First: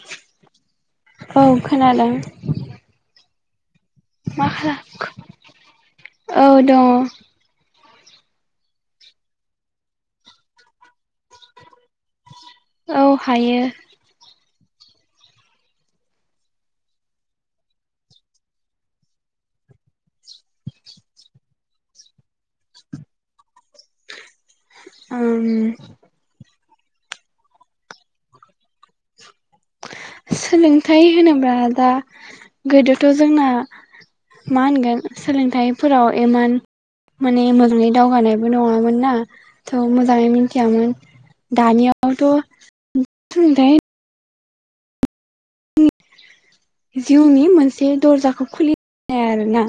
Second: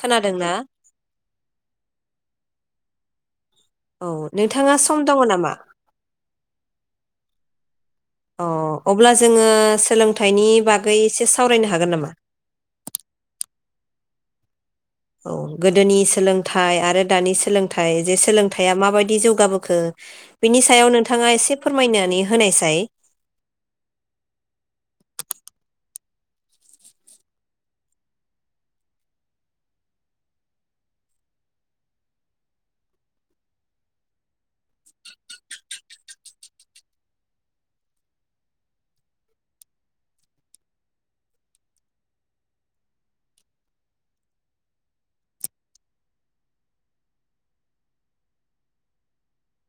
खोनादोंना औ खोनादों औ मा नोंथाङा सम खालामखो दङ नामा? औ दङ अ अब्ला जोङो सोलोंथाइनि बागै एसे सावरायनो हागोन नामा? औ हायो औ गोदोनि सोलोंथाइ आरो दानि सोलोंथाइ जे सोलोंथाइया माबायदि जौगाबोखो बिनि सायाव नोंथाङा एसे फोरमायनानै होनायसाय उम सोलोंथाइ होनोब्ला दा गोदोथ' जोंना मा होनगोन सोलोंथाइफोराव इमान माने मोजाङै दावगानायबो नङामोन ना थ' मोजाङै मिथियामोन दानियावथ' सोलोंथाइ जिउनि मोनसे दर्जाखौ खुलिानाय आरो ना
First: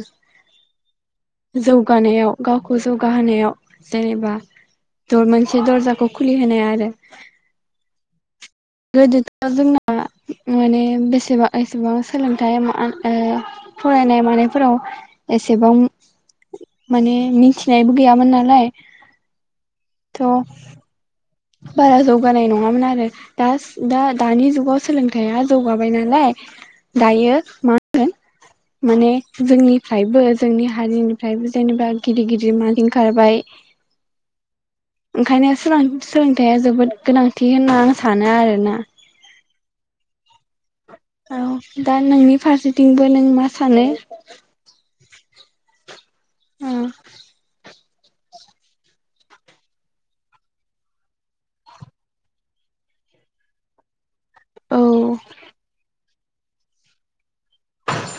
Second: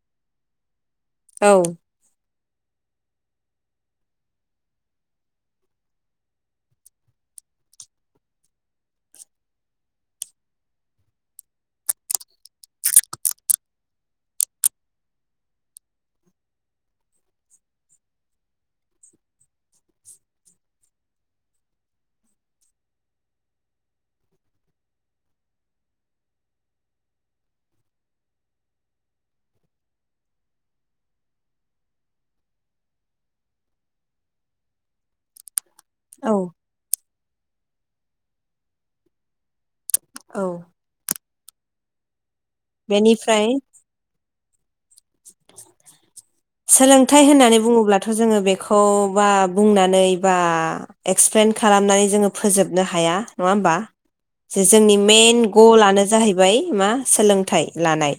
औ जौगानायाव गावखौ जौगाहोनायाव जेनेबा द मोनसे दरजाखौ खुलिहोनाय आरो गोदोथ' जोंना माने बेसेबां एसेबां सोलोंथाइ माहोनो फरायनाय मानायफोराव एसेबां माने मिथिनायबो गैयामोन नालाय थ' बारा जौगानाय नङामोन आरो दा दा दानि जुगाव सोलोंथाइया जौगाबाय नालाय दायो मा होनो माने जोंनिफ्रायबो जोंनि हारिनिफ्रायबो जेनेबा गिदिर गिदिर मादि खारबाय ओंखायनो औ सोलोंथाइया जोबोद गोनां थि होनना आं सानो आरोना औ औ दा नोंनि फारसेथिंबो नों बेनिफ्राय मा सानो [inaudible] सोलोंथाइ होननानै बुङोब्ला दाथ' जोङो बेखौ बा बुंनानै बा एक्सप्लेन खालामनानै जोङो फोजोबनो हाया नङा होमबा जे जोंनि औ मेन गलआनो जाहैबाय मा सोलों थाय लानाय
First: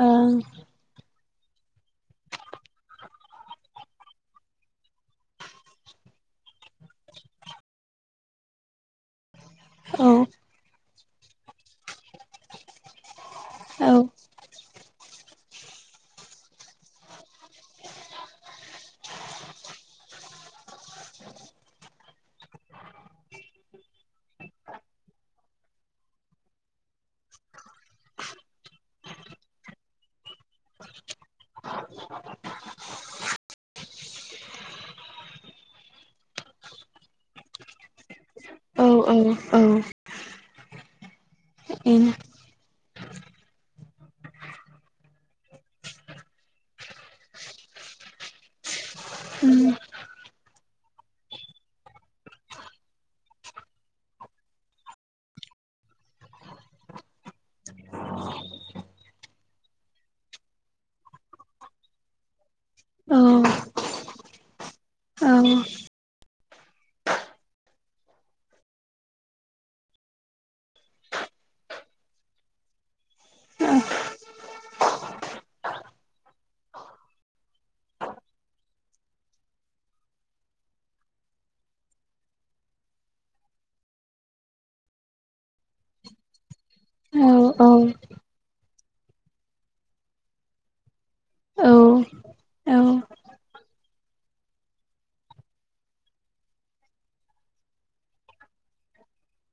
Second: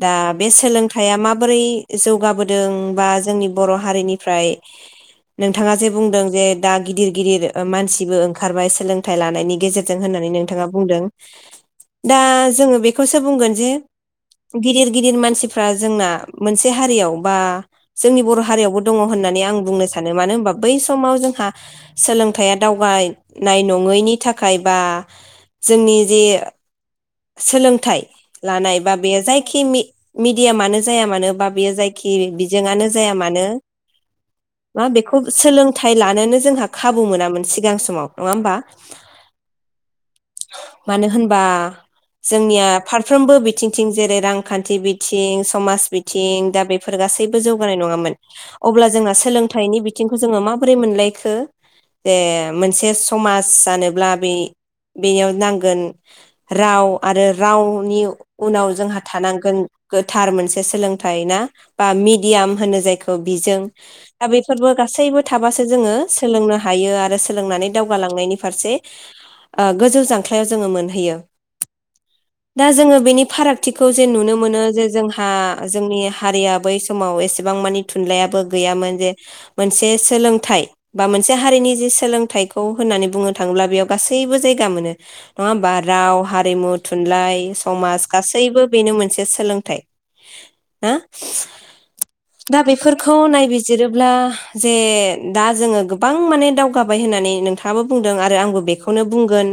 दा बे सोलोंथाया माब [unintelligible] जौगाबोदों बा जोंनि बर' हारिनिफ्राय नोंथाङा जे बुंदों जे दा गिदिर गिदिर मानसिबो ओंखारबाय सोलोंथाइ लानायनि गेजेरजों औ होननानै नोंथाङा बुंदों दा जोङो बेखौ सो बुंगोन जे औ गिदिर गिदिर मान सिफ्रा जोंना मोन से हारियाव बा जोंनि बर' हारियावबो दङ होननानै आं बुंनो सानो मानो होनबा बै समाव जोंहा सोलोंथाइया दावगायनाय नङैनि थाखाय बा जोंनि जे सोलोंथाइ लानाय बा बेयो जायखि मिडियामानो जाया मानो बा बेयो जायखि बिजोंआनो जाया मानो मा बेखौ सोलोंथाइ लानोनो जोंहा खाबु मोनामोन सिगां समाव नङा होमबा औ औ औ मानो होन बा बेनो जोंनिया फारफ्रोमबो बिथिंथिं जेरै रांखान्थि बिथिं समाज बिथिं दा बेफोर गासैबो जौगानाय नङामोन अब्ला जोंहा सोलोंथाइनि बिथिंखौ जोङो माबोरै मोनलायखो जे मोनसे समाज जानोब्ला बे बेयाव नांगोन राव आरो रावनि उनाव जोंहा थानांगोन गोथार मोनसे सोलोंथाइ ना बा मिडियाम होनो औ जायखौ बिजों दा बेफोरबो गासैबो औ थाबासो जोङो सोलोंनो हायो आरो सोलोंनानै दावगालांनायनि फारसे ओ गोजौ जांख्लायाव जोङो मोनहैयो दा जोङो बेनि फारागथिखौ जे नुनो मोनो जे जोंहा जोंनि हारिया बै समाव एसेबां मानि थुनलाइयाबो गैयामोन जे मोनसे सोलोंथाइ बा मोनसे हारिनि जे सोलोंथाइखौ होननानै बुंनो थाङोब्ला बेयाव गासैबो जायगा मोनो नङा होमबा राव हारिमु औ थुनलाइ समास गासैबो बेनो मोनसे सोलोंथाइ ना दा बेफोरखौ नायबिजिरोब्ला जे दा जोङो गोबां माने दावगाबाय होननानै नोंथाङाबो बुंदों आरो आंबो बेखौनो बुंगोन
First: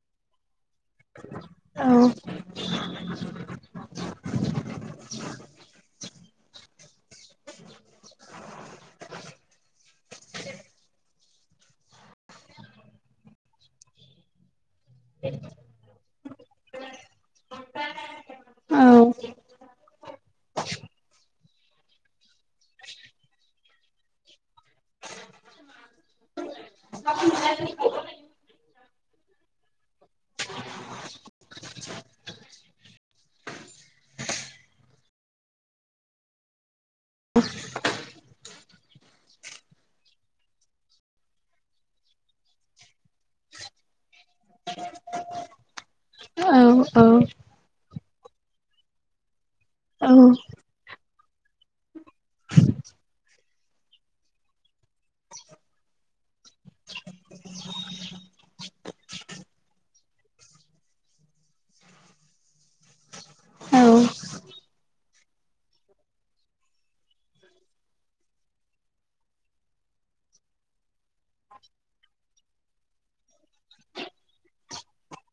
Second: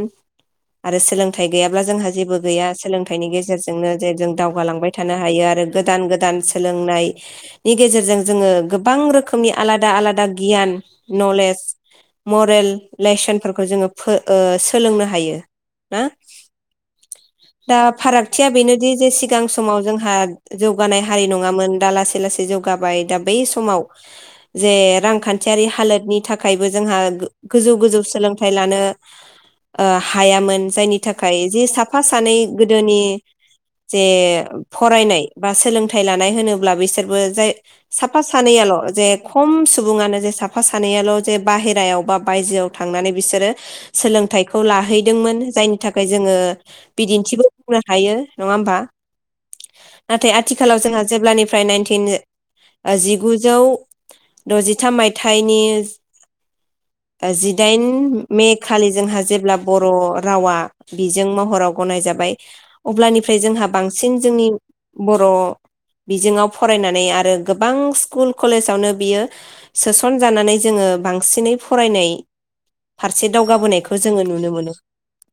आरो सोलों थाइ गैयाब्ला जोंहा जेबो गैया सोलोंथाइनि गेजेरजोंनो जे जों दावगालांबाय थानो हायो आरो गोदान गोदान सोलोंनायनि गेजेरजों जोङो गोबां रोखोमनि आलादा आलादा गियान नलेज मरेल लेसनफोरखौ जोङो फो ओ सोलोंनो हायो ना दा फारागथिया बेनोदि जे सिगां समाव जोंहा जौगानाय हारि नङामोन दा लासै लासै जौगाबाय दा बै समाव जे रांखान्थियारि हालोदनि थाखायबो जोंहा गोजौ गोजौ सोलोंथाइ लानो ओ हायामोन जायनि थाखाय जे साफा सानै गोदोनि जे फरायनाय बा सोलोंथाइ लानाय होनोब्ला बैसोर बो जाय सा फा सानैयाल' जे खम सुबुङानो जे साफा सानैयाल' जे बाहेरायाव बा बायजोआव थांनानै बिसोरो सोलों थायखौ लाहैदोंमोन जायनि थाखाय जोङो औ औ बिदिन्थिबो बुंनो हायो नङा होमबा नाथाय आथिखालाव जोंहा जेब्लानिफ्राय नाइनटिन ओ जिगुजौ द'जिथाम मायथाइनि ओ जिदाइन मे खालि जोंहा जेब्ला बर' रावा बिजों महराव गनाय जाबाय अब्लानिफ्राय जोंहा औ बांसिन जोंनि बर' बिजोंआव फरायनानै आरो गोबां स्कुल कलेसावनो बियो सोसनजानानै जोङो बां बांसिनै फरायनाय फारसे दावगाबोनायखौ जोङो नुनो मोनो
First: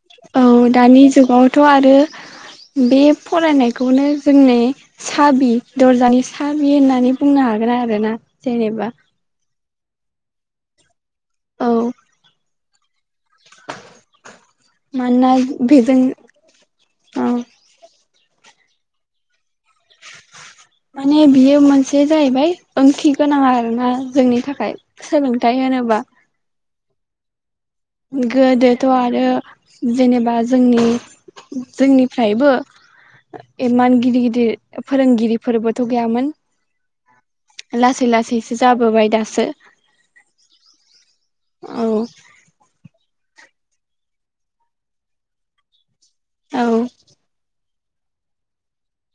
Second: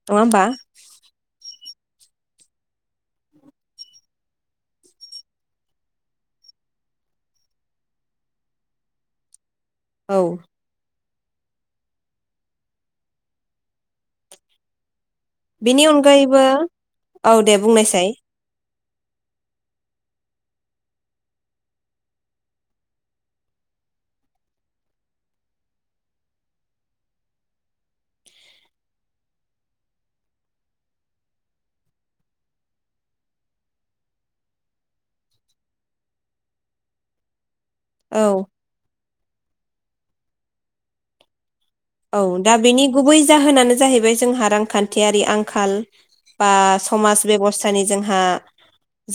नङा औ होमबा दानि जुगावथ' आरो बे फरायनायखौनो जोंनि साबि दरजानि साबि होननानै बुंनो हागोन आरोना जेनेबा औ औ [inaudible] बेनि बेजों अनगायैबो औ दे बुंनायसाय माने बियो मोनसे जाहैबाय ओंथि गोनां आरोना जोंनि थाखाय सोलोंथायाइ होनोबा गोदोथ' आरो जेनेबा जोंनि जोंनिफ्रायबो इमान गिदिर गिदिर फोरोंगिरिफोरबोथ' गैयामोन लासै औ लासैसो जाबोबाय दासो सो औ दा बेनि गुबै जाहोनानो जाहैबाय जोंहा रांखान्थियारि आंखाल बा औ समाज बेबस्था दानि जोंहा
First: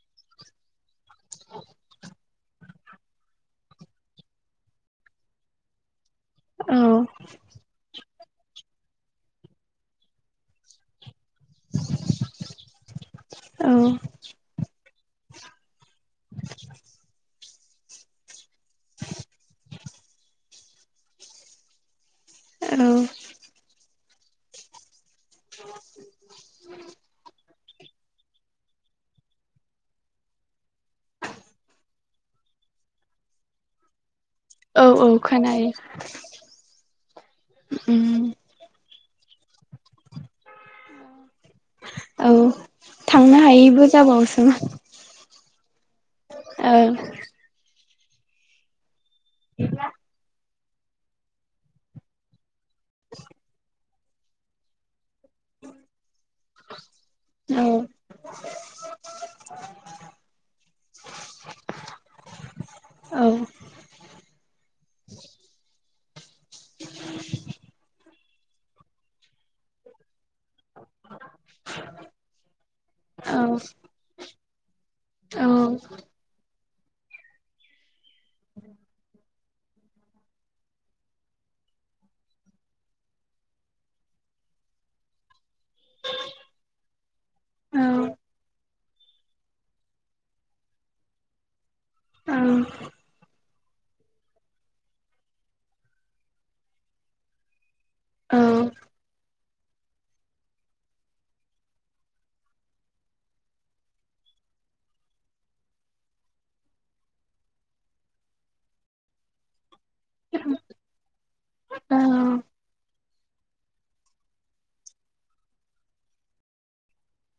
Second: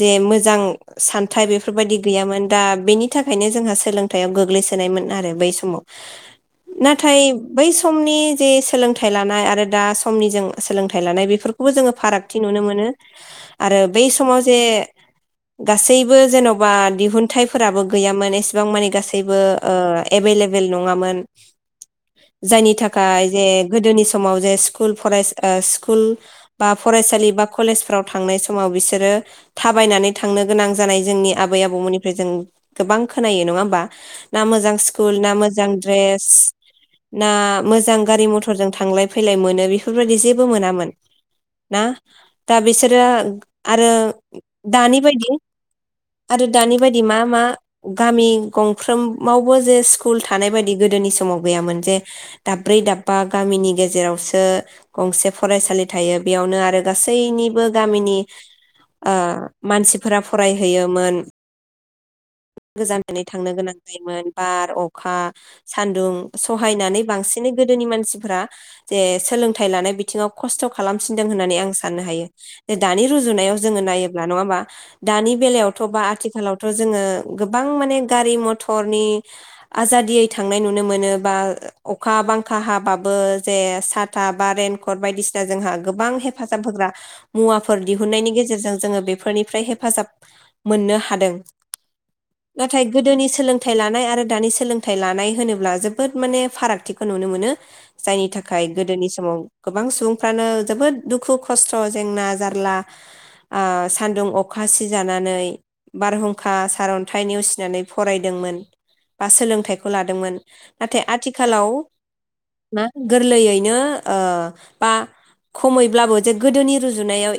जे मोजां सान्थायाइ बेफोरबायदि गैयामोन दा बेनि थाखायनो जोंहा सोलोंथायाइाव गोग्लैसोनायमोन आरो बै समाव बे औ समनि जे सोलोंथाइ लानाय आरो दा समनि जों सोलोंथाइ लानाय बे बेफोरखौबो जोङो फारागथि नुनो मोनो आरो औ बै समाव जे गासैबो जेन'बा दिहुन नथाइफोराबो गैयामोन एसेबां मानि गासैबो एभेलेबेल नङामोन जायनि औ थाखाय जे गोदोनि समाव जे सकुल फरायसा स्कुल बा फरायसालि बा कलेजफ्राव थांनाय समाव बिसोरो थाबायनानै थांनो गोनां जानाय जोंनि आबै आबौमोननिफ्राय जों गोबां खोनायो नङा होमबा ना मोजां औ औ स्कुल ना मोजां खोनायो द्रेस ना मोजां गारि उम मथरजों थांलाय फैलाय मोनो बेफोरबायदि जेबो मोनामोन ना औ दा बिसोरो थांनो हायिबो आरो जाबावसो दानि बायदि आरो ओ दानि बायदि मा मा गामि गंफ्रोम मावबो जे स्कुल थानाय बायदि गोदोनि समाव गैयामोन जे [inaudible] दाब्रै दाबा गामिनि गेज गेजेरावसो गंसे फरायसालि थायो बेयावनो आरो गासैनिबो औ गामिनि ओ मानसिफोरा फरायहैयोमोन गोजान जानानै औ थांनो गोनां जायोमोन बार अखा सानदुं सब बाहायनानै बांसिन गोदोनि मानसिफोरा जे सोलोंथाइ लानाय बिदि बिथिङाव खस्थ खालामफिनदों होननानै आं साननो हायो दानि औ औ रुजुनायाव जोङो नायोब्ला नङा होमबा ब [inaudible] दानि औ बेलायावथ बा आथिखालाव थ जोङो गोबां माने गारि मथरनि आजादियै थांनाय नुनो मोनो बा अखा बांखा हाबाबो जे साथा बा रेनकट बायदिसिना जोंहा गोबां हेफाजाब होग्रा मुवाफोर दिहुननायनि गेजेरजों जोङो बेफोरनिफ्राय हेफाजाब मोननो हादों औ नाथाय गोदोनि सोलों थाइ लानाय आरो दानि सोलोंथाइ लानाय होनोब्ला जोबोद माने फारागथिखौ नुनो मोनो। जायनि थाखाय गोदोनि समाव गोबां सुबुंफ्रानो जोबोद दुखु खस्थ जेंना जारला आ सान्दुं अखा सिजानानै बारहुंखा सारन्थाइ नेवसिनानै फरायदोंमोन बा सोलोंथाइ खौ लादोंमोन नाथाय आथि हेलौ मा? गोरलैयैनो ओ बा खमैब्लाबो जे गोदोनि रुजुनायाव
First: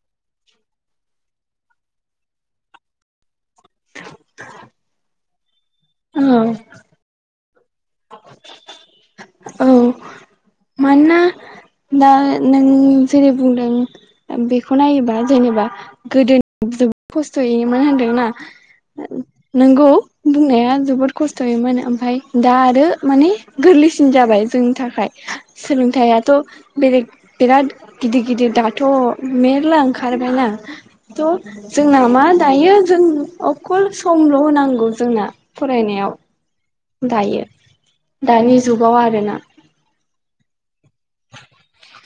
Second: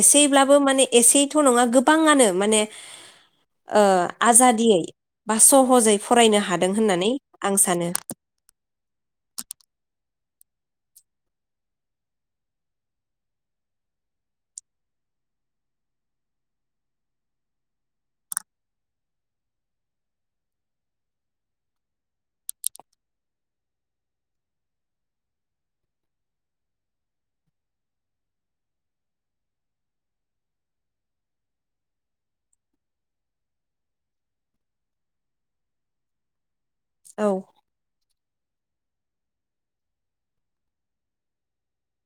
एसेब्लाबो माने एसेथ नङा गोबाङानो माने आजादियै बा सम सहजै औ फरायनो हादों होननानै आं सानो [inaudible] औ मानोना दा नों जेरै बुंदों बेखौ नायोबा जेनेबा गोदोनि जोबोद खस्थयैमोन होनदोंना नोंगौ बुंनाया जोबोद खस्थयैमोन ओमफाय दा आरो माने गोरलैसिन जाबाय जोंनि थाखाय सोलोंथायाथ बेलेग बिराद गिदिर गिदिर दाथ मेरला ओंखारबायना थ जोंना मा दायो जों अखल समल होनांगौ जोंना फरायनायाव औ दायो दानि जुगाव आरो ना [inaudible]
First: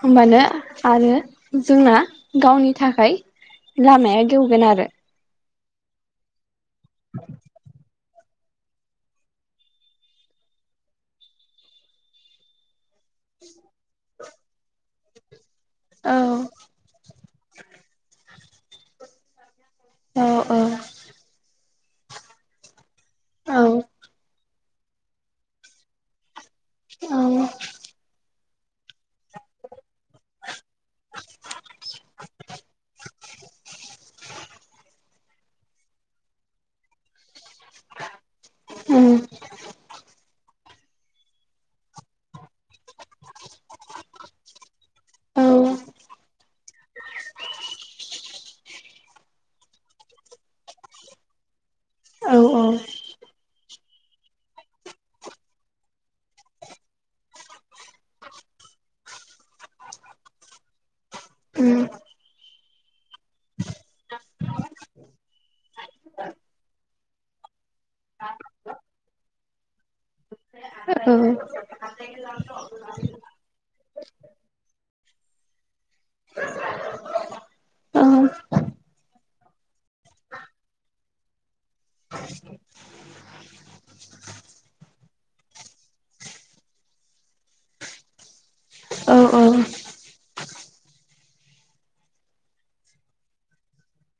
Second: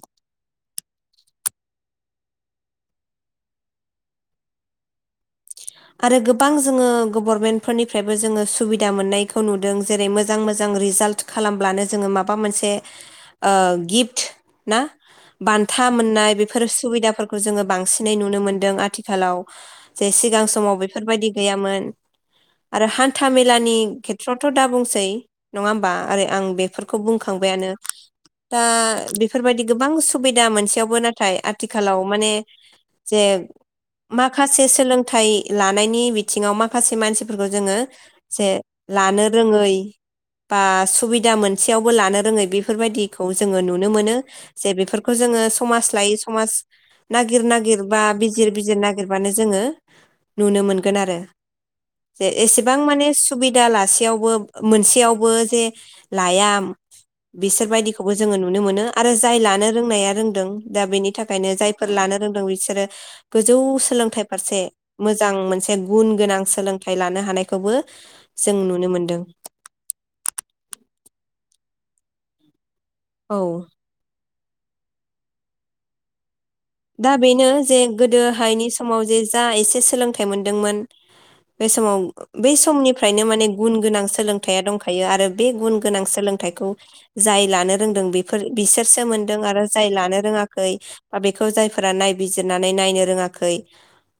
होमबानो आरो जोंना गावनि थाखाय लामाया गेवगोन आरो आरो गोबां जो गभारनमेनफोरनि फ्रायबो जोङो सुबिदा मोननायखौ नुदों जेरै मोजां मोजां रिजाल्ट खालामब्लानो जोङो माबा मोनसे ओ गिफ्ट ना बान्था मोननाय बेफोर सुबिदाफोरखौ खौ जोङो बांसिनै नुनो मोन्दों आथिखालाव जे औ सिगां समाव बेफोरबायदि गैयामोन आरो हान हान्था औ मेलानि खेथ्र थ' दा बुंसै नङा होमबा ओै आं बे बेफोरखौ बुंखांबायानो दा बेफोरबायदि गोबां सुबिदा मोनसेयावबो नाथाय आथिखालाव माने जे माखासे सोलोंथाइ लानायनि बिथिङाव माखासे मानसि जोङो जे औ लानो रोङै बा सुबिदा मोनसेयावबो लानो रोङै बेफोरबायदिखौ जोङो नुनो मोनो जे बेफोर खौ जोङो औ समाज लायो समाज नागिर नागिर बा बिजिर बिजिर नागिरबानो जोङो नुनो मोनगोन आरो जे औ औ एसेबां माने सुबिदा दा लासेयावबो मोनसेयावबो जे लाया बिसोरबायदिखौबो जोङो नुनो मोनो आरो जाय लानो रोंनाया रोंदों दा बेनि थाखायनो उम जायफोर लानो रोंदों बिसोरो गोजौ सोलोंथाइ फारसे मोजां मोनसे गुन गोनां सोलोंथाइ लानो हानायखौबो जों नुनो मोनदों औ दा बेनो जे औ गोदोहायनि समाव जे जा एसे सोलोंथाइ मोनदोंमोन बे समाव बै समनिफ्रायनो माने गुन गोनां सोलोंथायाइया दंखायो आरो बे गुन गोनां सोलोंथाइखौ जाय लानो रोंदों बेफोर बिसोरसो औ मोनदों औ आरो जाय लानो रोङाखै बै जायफोरा नायबिजिरनानै नायनो रोङाखै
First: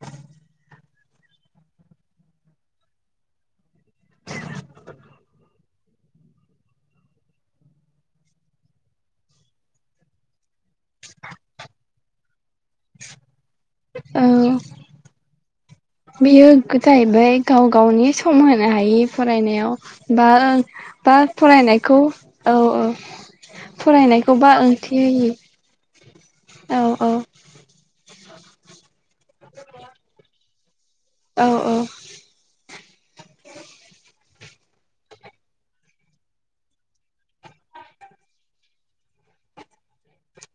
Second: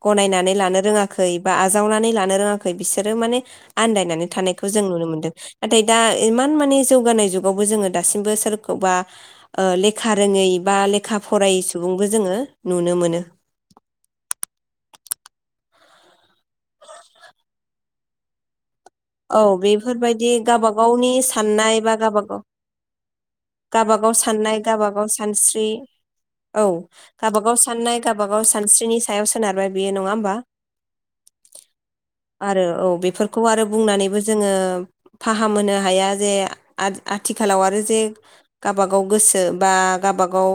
गनायनानै लानो रोङाखै बा आजावनानै लानो रोङाखै बिसोरो माने आन्दायनानै थानायखौ जों नुनो मोनदों नाथाय दा इमान माने जौगानाय जुगावबो जोङो दासिमबो सोरखौबा लेखा रोङै बा लेखा फरायासै सुबुंबो जोङो नुनो मोनो औ बेयो जाहैबाय गाव गावनि सममोन नो हाय औ फरायनायाव बेफोरबायदि बा गावबा गावनि बा फरायनायखौ औ औ गाबागाव फरायनायखौ बा साननाय ओंथि गाबागाव होयि सानस्रि औ गाबागाव साननाय गाब गावबागाव सानस्रिनि सायाव सोनारबाय बेयो नङा होमबा औ-औ आरो औ बेफोरखौ आरो बुंनानैबो जोङो फाहामहोनो हाया जे आ आथिखालाव आरो जे गाबागाव गोसो बा गाबागाव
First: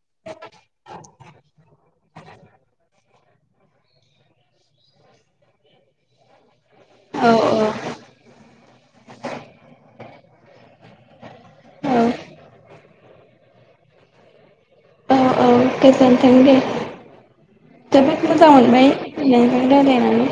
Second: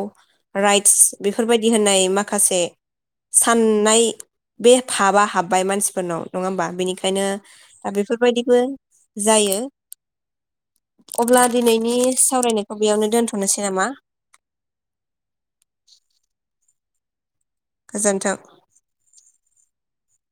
राइट्स बेफोरबायदि होननाय माखासे साननाय बे बाबा हाब्बाय मानसिफोरनाव नङा होमबा बेनिखायनो औ दा बेफोरबायदिबो जायो अब्ला दिनैनि औ सावरायनायखौ बेयावनो दोनथ'नोसै नामा औ गोजोनथों दे गोजोन्थों मोजां मोनबाय नोंजों राय्लायनानै